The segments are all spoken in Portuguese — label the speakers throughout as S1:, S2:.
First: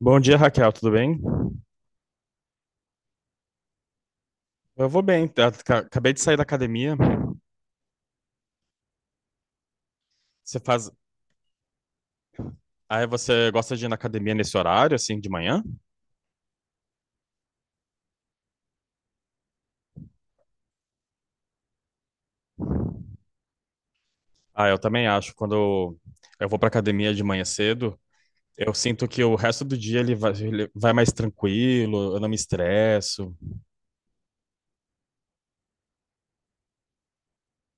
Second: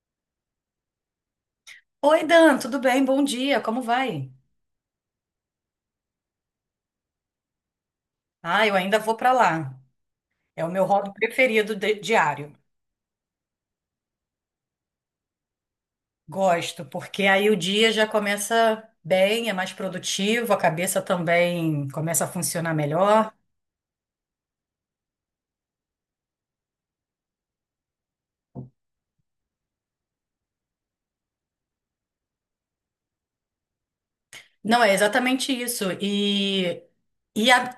S1: Bom dia, Raquel, tudo bem?
S2: Oi, Dan, tudo bem? Bom dia, como vai?
S1: Eu vou bem, tá? Acabei de sair da academia.
S2: Ah, eu ainda vou para lá.
S1: Você
S2: É o meu
S1: faz.
S2: hobby preferido diário.
S1: Aí você gosta de ir na academia nesse horário, assim, de manhã?
S2: Gosto, porque aí o dia já começa bem, é mais produtivo, a cabeça também começa a funcionar melhor.
S1: Ah, eu também acho. Quando eu vou pra academia de manhã cedo, eu sinto que o resto do dia ele vai mais tranquilo, eu não me estresso.
S2: Não, é exatamente isso. E a-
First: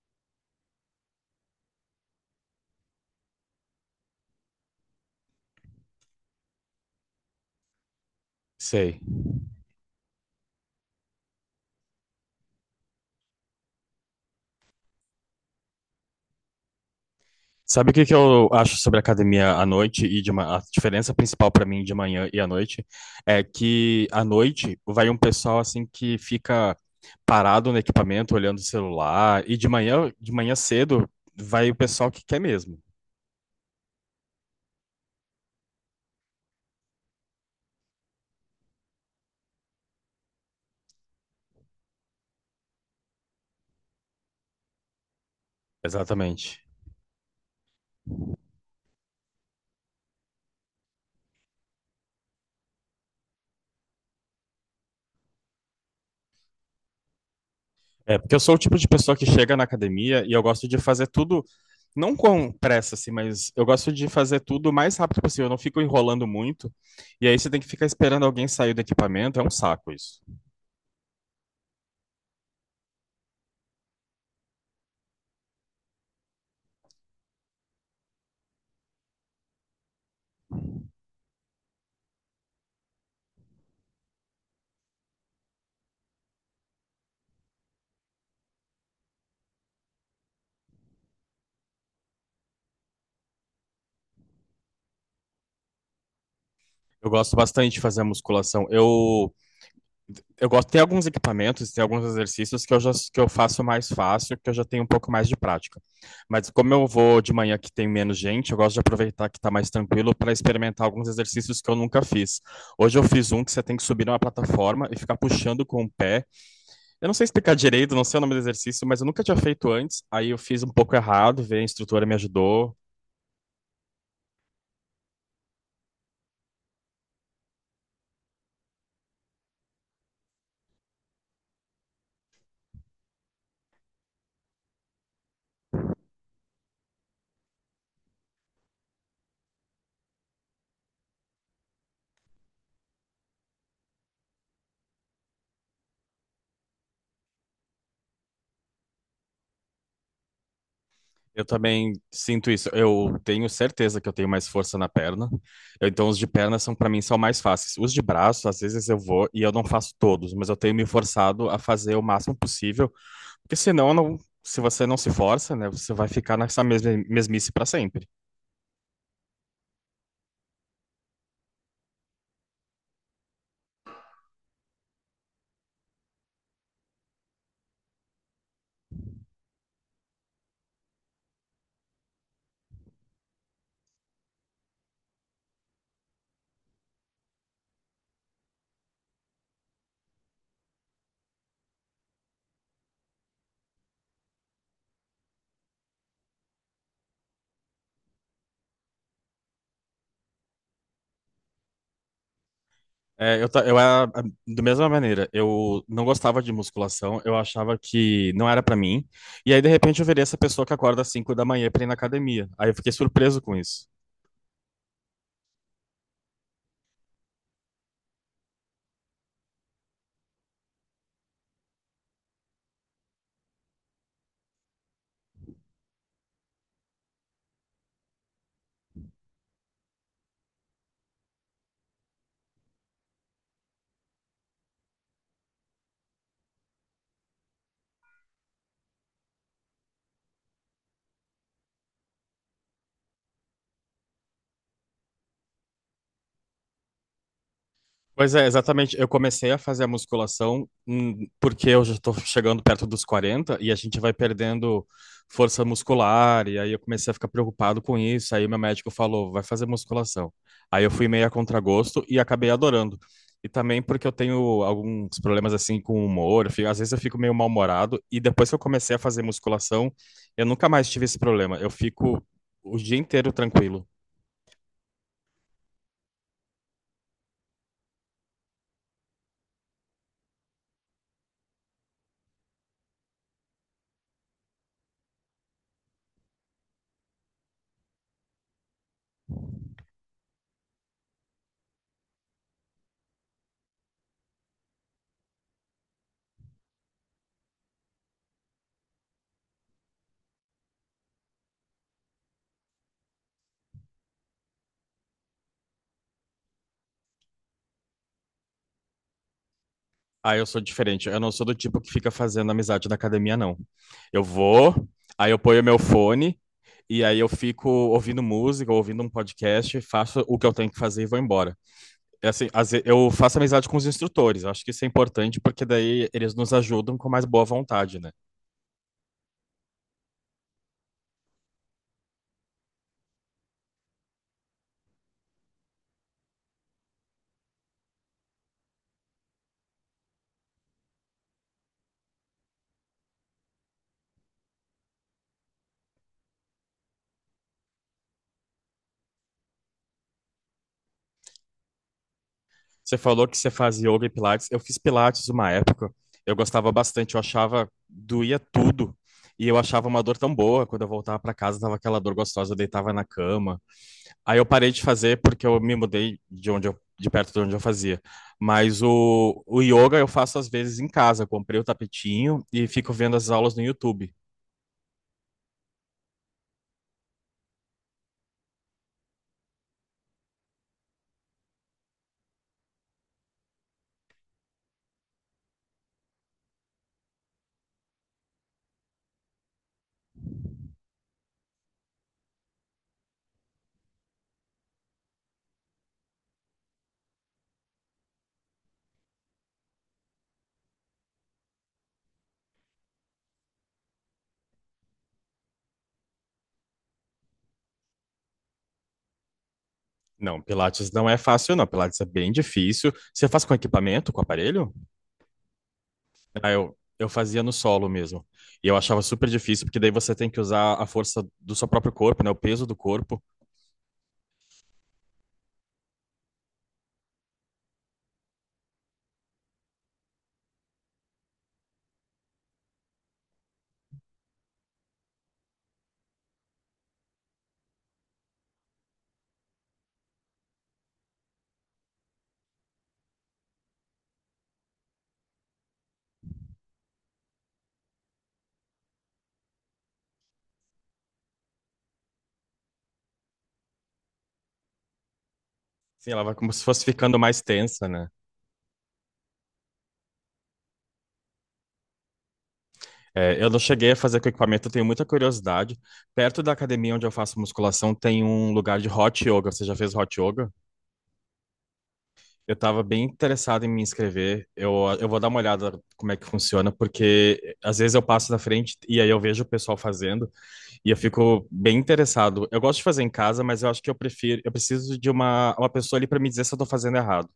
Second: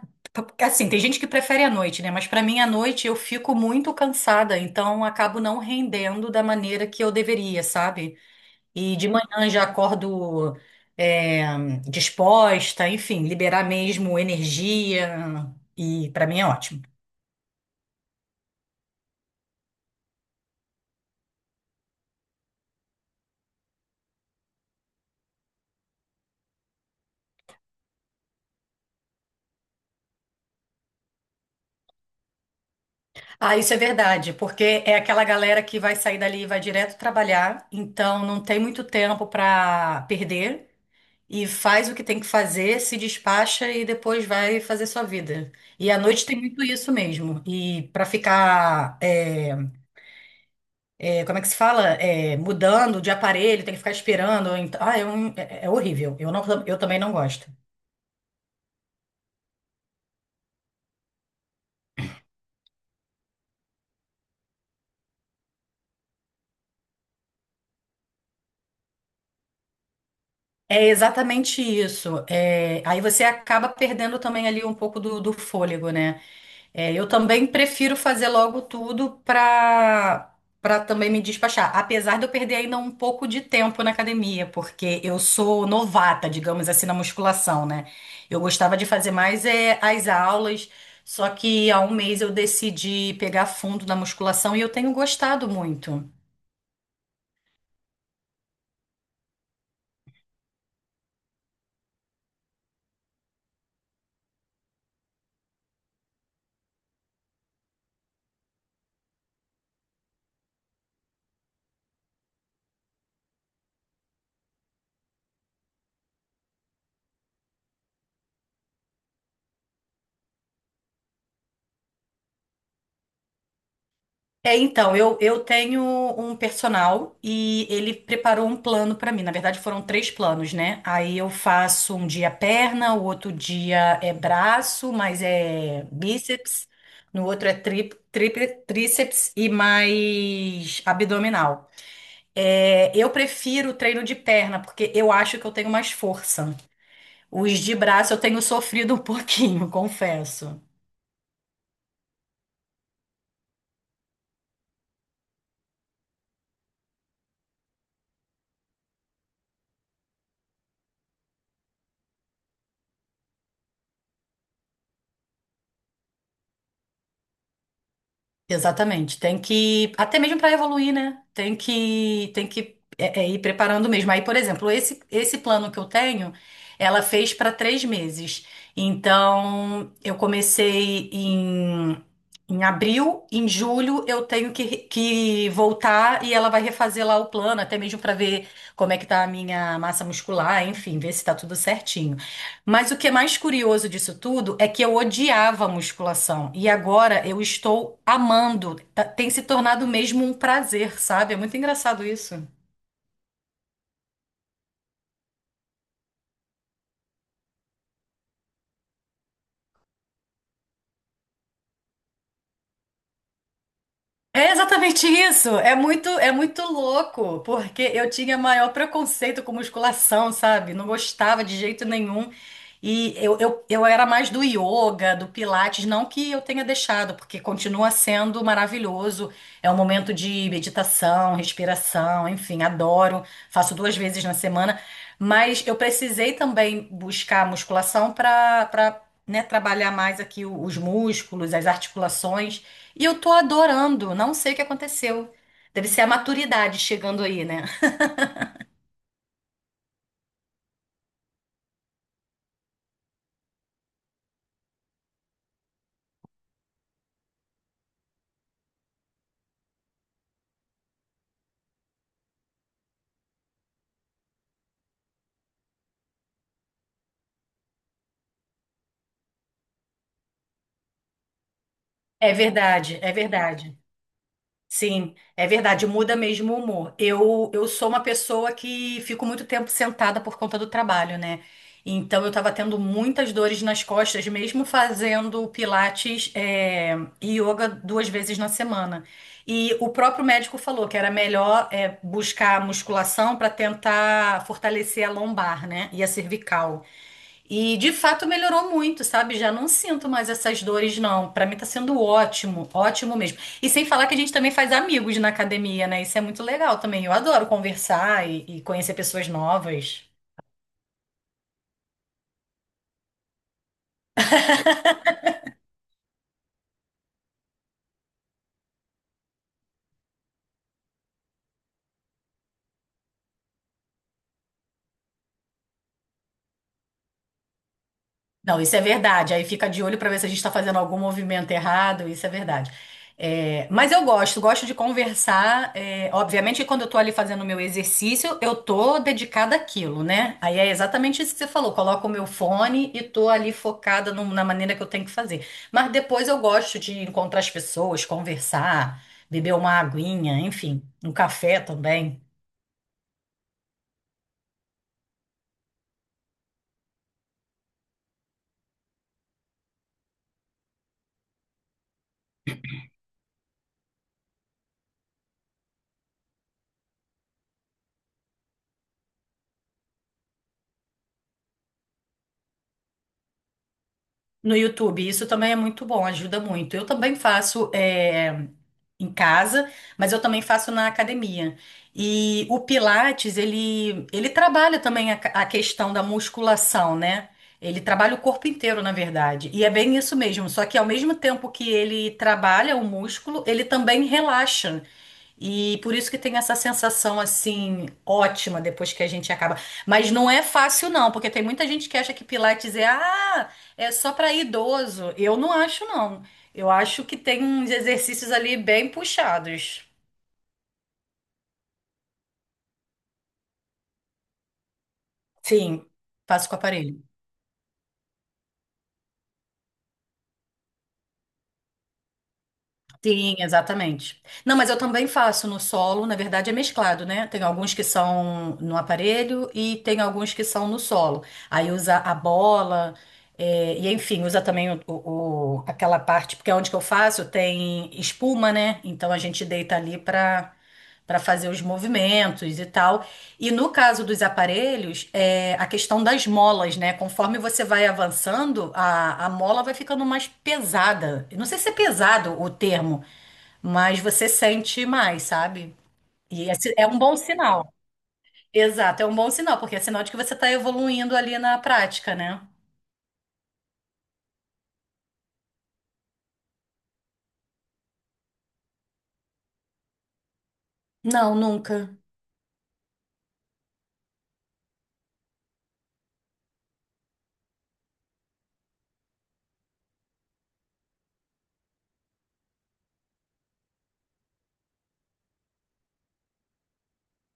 S2: assim, tem gente que prefere a noite, né? Mas para mim, a noite eu fico muito cansada, então acabo não rendendo da maneira que eu deveria, sabe? E
S1: Sei.
S2: de manhã já acordo é, disposta, enfim, liberar mesmo energia. E para mim é ótimo.
S1: Sabe o que que eu acho sobre academia à noite e a diferença principal para mim de manhã e à noite é que à noite vai um pessoal assim que fica parado no equipamento olhando o celular e de manhã cedo vai o pessoal que quer mesmo.
S2: Ah, isso é verdade, porque é aquela galera que vai sair dali e vai direto trabalhar, então não tem muito tempo para perder e faz o que tem que fazer, se despacha e depois vai fazer sua vida. E à noite tem muito
S1: Exatamente.
S2: isso mesmo. E para ficar como é que se fala? Mudando de aparelho, tem que ficar esperando. Então, é horrível. Eu também não gosto.
S1: É porque eu sou o tipo de pessoa que chega na academia e eu gosto de fazer tudo não com pressa assim, mas eu gosto de fazer tudo o mais rápido possível, eu não fico enrolando muito. E aí você tem que ficar esperando alguém sair do equipamento, é um saco isso.
S2: É exatamente isso. É, aí você acaba perdendo também ali um pouco do fôlego, né? É, eu também prefiro fazer logo tudo para também me despachar. Apesar de eu perder ainda um pouco de tempo na academia, porque eu sou novata, digamos assim, na musculação, né? Eu gostava de fazer mais as aulas, só que há um mês eu decidi pegar fundo na musculação e eu tenho gostado muito.
S1: Eu gosto bastante de fazer musculação. Eu gosto, tem alguns equipamentos, tem alguns exercícios que eu faço mais fácil, que eu já tenho um pouco mais de prática. Mas como eu vou de manhã que tem menos gente, eu gosto de aproveitar que está mais tranquilo para experimentar alguns exercícios que eu nunca fiz. Hoje eu fiz um que você tem que subir numa plataforma e ficar puxando com o pé. Eu não sei explicar direito, não sei o nome do exercício, mas eu nunca tinha feito antes. Aí eu fiz um pouco errado, veio a instrutora me ajudou.
S2: É, então, eu tenho um personal e ele preparou um plano pra mim. Na verdade, foram três planos, né? Aí eu faço um dia perna, o outro dia é braço, mas é bíceps, no outro é tríceps e mais abdominal. É, eu prefiro o treino de perna, porque eu acho que eu tenho mais força. Os de braço eu tenho sofrido um pouquinho, confesso.
S1: Eu também sinto isso. Eu tenho certeza que eu tenho mais força na perna. Então, os de perna são, para mim, são mais fáceis. Os de braço, às vezes eu vou e eu não faço todos, mas eu tenho me forçado a fazer o máximo possível, porque senão, eu não, se você não se força, né, você vai ficar nessa mesma mesmice para sempre.
S2: Exatamente. Até mesmo para evoluir, né? Tem que é, é, ir preparando mesmo. Aí, por exemplo, esse plano que eu tenho, ela fez para 3 meses. Então, eu comecei em abril, em julho eu tenho que voltar e ela vai refazer lá o plano, até mesmo para ver como é que tá a minha massa muscular, enfim, ver se tá tudo certinho. Mas o que é mais curioso disso tudo é que eu odiava a musculação e agora eu estou amando. Tem se tornado mesmo um prazer, sabe? É muito engraçado isso.
S1: É, eu era da mesma maneira. Eu não gostava de musculação. Eu achava que não era para mim. E aí, de repente, eu virei essa pessoa que acorda às 5 da manhã para ir na academia. Aí eu fiquei surpreso com isso.
S2: É exatamente isso. É muito louco, porque eu tinha maior preconceito com musculação, sabe? Não gostava de jeito nenhum. E eu era mais do yoga, do pilates, não que eu tenha deixado, porque continua sendo maravilhoso. É um momento de meditação, respiração, enfim, adoro. Faço duas vezes na semana, mas eu precisei também buscar musculação né, trabalhar mais aqui os músculos, as articulações. E eu tô adorando, não sei o que aconteceu. Deve ser a maturidade chegando aí, né?
S1: Pois é, exatamente. Eu comecei a fazer a musculação porque eu já estou chegando perto dos 40 e a gente vai perdendo força muscular. E aí eu comecei a ficar preocupado com isso. Aí o meu médico falou: vai fazer musculação. Aí eu fui meio a contragosto e acabei adorando. E também porque eu tenho alguns problemas assim com o humor. Às vezes eu fico meio mal-humorado. E depois que eu comecei a fazer musculação, eu nunca mais tive esse problema. Eu fico
S2: É
S1: o dia
S2: verdade, é
S1: inteiro
S2: verdade.
S1: tranquilo.
S2: Sim, é verdade, muda mesmo o humor. Eu sou uma pessoa que fico muito tempo sentada por conta do trabalho, né? Então eu tava tendo muitas dores nas costas, mesmo fazendo pilates, e yoga duas vezes na semana. E o próprio médico falou que era melhor, buscar musculação para tentar fortalecer a lombar, né? E a cervical. E de fato melhorou muito, sabe? Já não sinto mais essas dores, não. Pra mim tá sendo ótimo, ótimo mesmo. E sem falar que a gente também faz amigos na academia, né? Isso é muito legal também. Eu adoro conversar e conhecer pessoas novas.
S1: Ah, eu sou diferente. Eu não sou do tipo que fica fazendo amizade na academia, não. Eu vou, aí eu ponho meu fone, e aí eu fico ouvindo música, ouvindo um podcast, faço o que eu tenho que fazer e vou embora. É assim, eu faço amizade com os instrutores. Eu acho que isso é importante, porque daí eles nos ajudam com mais boa vontade, né?
S2: Não, isso é verdade. Aí fica de olho para ver se a gente está fazendo algum movimento errado. Isso é verdade. É, mas eu gosto, gosto de conversar. É, obviamente, que quando eu estou ali fazendo o meu exercício, eu tô dedicada àquilo, né? Aí é exatamente isso que você falou. Coloco o meu fone e tô ali focada na maneira que eu tenho que fazer. Mas depois eu gosto de encontrar as pessoas, conversar, beber uma aguinha, enfim, um café também.
S1: Você falou que você faz yoga e pilates. Eu fiz pilates uma época. Eu gostava bastante. Eu achava, doía tudo. E eu achava uma dor tão boa. Quando eu voltava para casa, tava aquela dor gostosa. Eu deitava na cama. Aí eu parei de fazer porque eu me mudei de perto de onde eu fazia. Mas o yoga eu faço às vezes em casa. Comprei o tapetinho e fico vendo as aulas no YouTube.
S2: No YouTube, isso também é muito bom, ajuda muito. Eu também faço em casa, mas eu também faço na academia. E o Pilates, ele trabalha também a questão da musculação, né? Ele trabalha o corpo inteiro, na verdade. E é bem isso mesmo, só que ao mesmo tempo que ele trabalha o músculo, ele também relaxa. E por isso que tem essa sensação assim ótima depois que a gente acaba. Mas não é fácil não, porque tem muita gente que acha que Pilates é só para idoso, eu não acho não. Eu acho que tem uns exercícios ali bem puxados.
S1: Não, Pilates não é fácil, não. Pilates é bem difícil. Você faz com equipamento, com aparelho?
S2: Sim, faço
S1: Ah,
S2: com
S1: eu,
S2: aparelho.
S1: eu fazia no solo mesmo. E eu achava super difícil, porque daí você tem que usar a força do seu próprio corpo, né? O peso do corpo.
S2: Sim, exatamente. Não, mas eu também faço no solo, na verdade é mesclado, né? Tem alguns que são no aparelho e tem alguns que são no solo. Aí usa a bola, e enfim, usa também aquela parte, porque onde que eu faço tem espuma, né? Então a gente deita ali para fazer os movimentos e tal. E no caso dos aparelhos, é a questão das molas, né? Conforme você vai avançando, a mola vai ficando mais pesada. Eu não sei se é pesado o termo, mas você sente mais, sabe?
S1: Sim, ela vai
S2: E
S1: como se
S2: esse
S1: fosse
S2: é um bom
S1: ficando mais
S2: sinal.
S1: tensa, né?
S2: Exato, é um bom sinal, porque é sinal de que você está evoluindo ali na prática, né?
S1: É, eu não cheguei a fazer com equipamento, eu tenho muita curiosidade. Perto da academia onde eu faço musculação tem um lugar de hot yoga. Você já fez hot yoga?
S2: Não, nunca.
S1: Eu estava bem interessado em me inscrever. Eu vou dar uma olhada como é que funciona, porque às vezes eu passo na frente e aí eu vejo o pessoal fazendo e eu fico bem interessado. Eu gosto de fazer em casa, mas eu acho que eu preciso de uma pessoa ali para me dizer se eu estou fazendo errado.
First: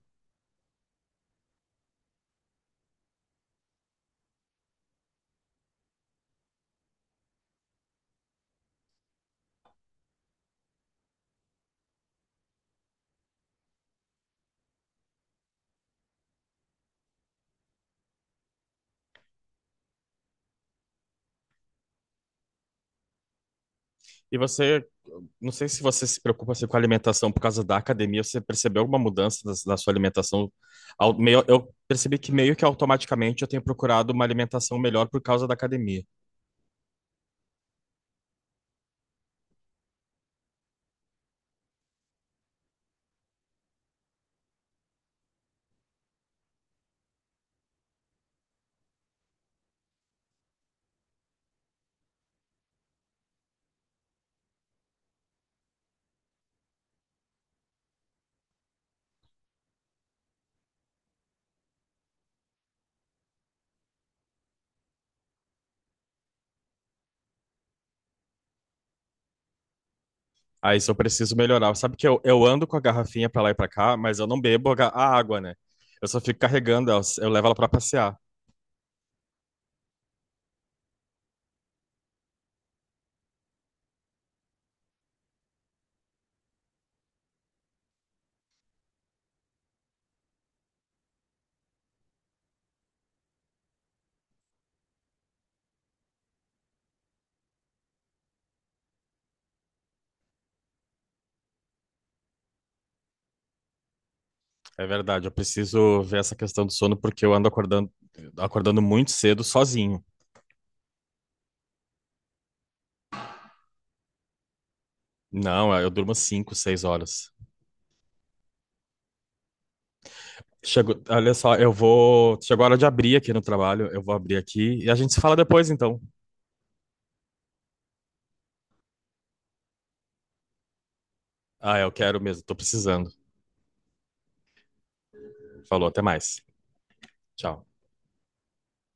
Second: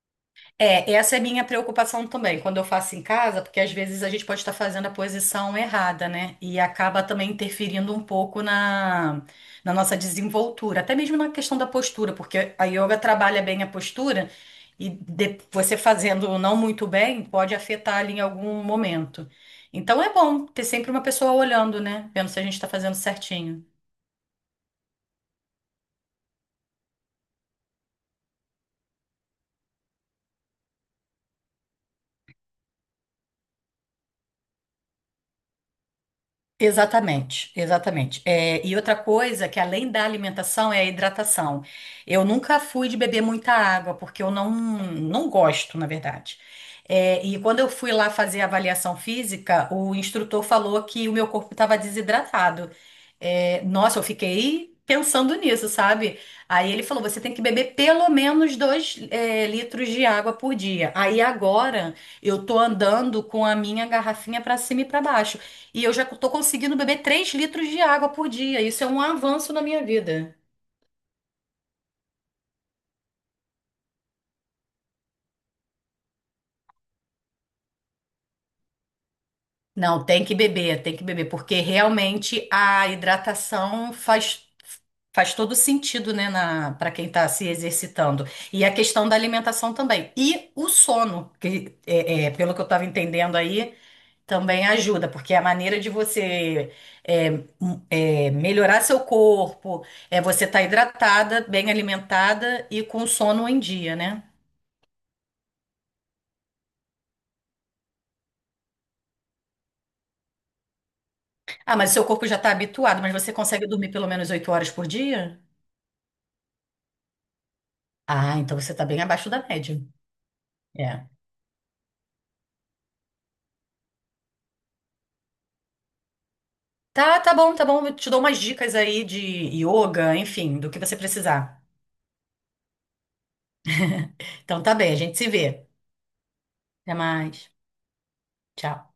S2: É, essa é minha preocupação também, quando eu faço em casa, porque às vezes a gente pode estar fazendo a posição errada, né? E acaba também interferindo um pouco na nossa desenvoltura, até mesmo na questão da postura, porque a yoga trabalha bem a postura você fazendo não muito bem pode afetar ali em algum momento. Então é bom ter sempre uma pessoa olhando, né? Vendo se a gente está fazendo certinho.
S1: E você Não sei se você se preocupa assim, com a alimentação por causa da academia. Você percebeu alguma mudança na sua alimentação? Eu percebi que meio que automaticamente eu tenho procurado uma alimentação melhor por causa da academia.
S2: Exatamente, exatamente. É, e outra coisa que além da alimentação é a hidratação. Eu nunca fui de beber muita água, porque eu não, não gosto, na verdade. É, e quando eu fui lá fazer a avaliação física, o instrutor falou que o meu corpo estava desidratado. É, nossa, eu fiquei pensando nisso, sabe? Aí ele falou: você tem que beber pelo menos dois, litros de água por dia. Aí agora eu tô andando com a minha garrafinha para cima e para baixo. E eu já tô conseguindo beber 3 litros de água por dia. Isso é um avanço na minha vida.
S1: Aí isso eu preciso melhorar. Sabe que eu ando com a garrafinha pra lá e pra cá, mas eu não bebo a água, né? Eu só fico carregando, ela, eu levo ela pra passear.
S2: Não, tem que beber, porque realmente a hidratação faz, faz todo sentido, né, na, para quem está se exercitando. E a questão da alimentação também. E o sono, que pelo que eu estava entendendo aí, também ajuda, porque a maneira de você é, m- melhorar seu corpo é você estar hidratada, bem alimentada e com sono em dia, né?
S1: É verdade, eu preciso ver essa questão do sono porque eu ando acordando muito cedo sozinho.
S2: Ah, mas seu corpo já está habituado, mas você consegue dormir pelo menos 8 horas por dia?
S1: Não, eu durmo 5, 6 horas.
S2: Ah, então você está bem abaixo da média.
S1: Chegou,
S2: É.
S1: olha só, eu vou. Chegou a hora de abrir aqui no trabalho. Eu vou abrir aqui e a gente se fala depois, então.
S2: Tá bom, tá bom. Eu te dou umas dicas aí de yoga, enfim, do que você precisar.
S1: Ah, eu quero mesmo, tô precisando.
S2: Então tá bem, a gente se vê.
S1: Falou, até mais.
S2: Até mais.
S1: Tchau.
S2: Tchau.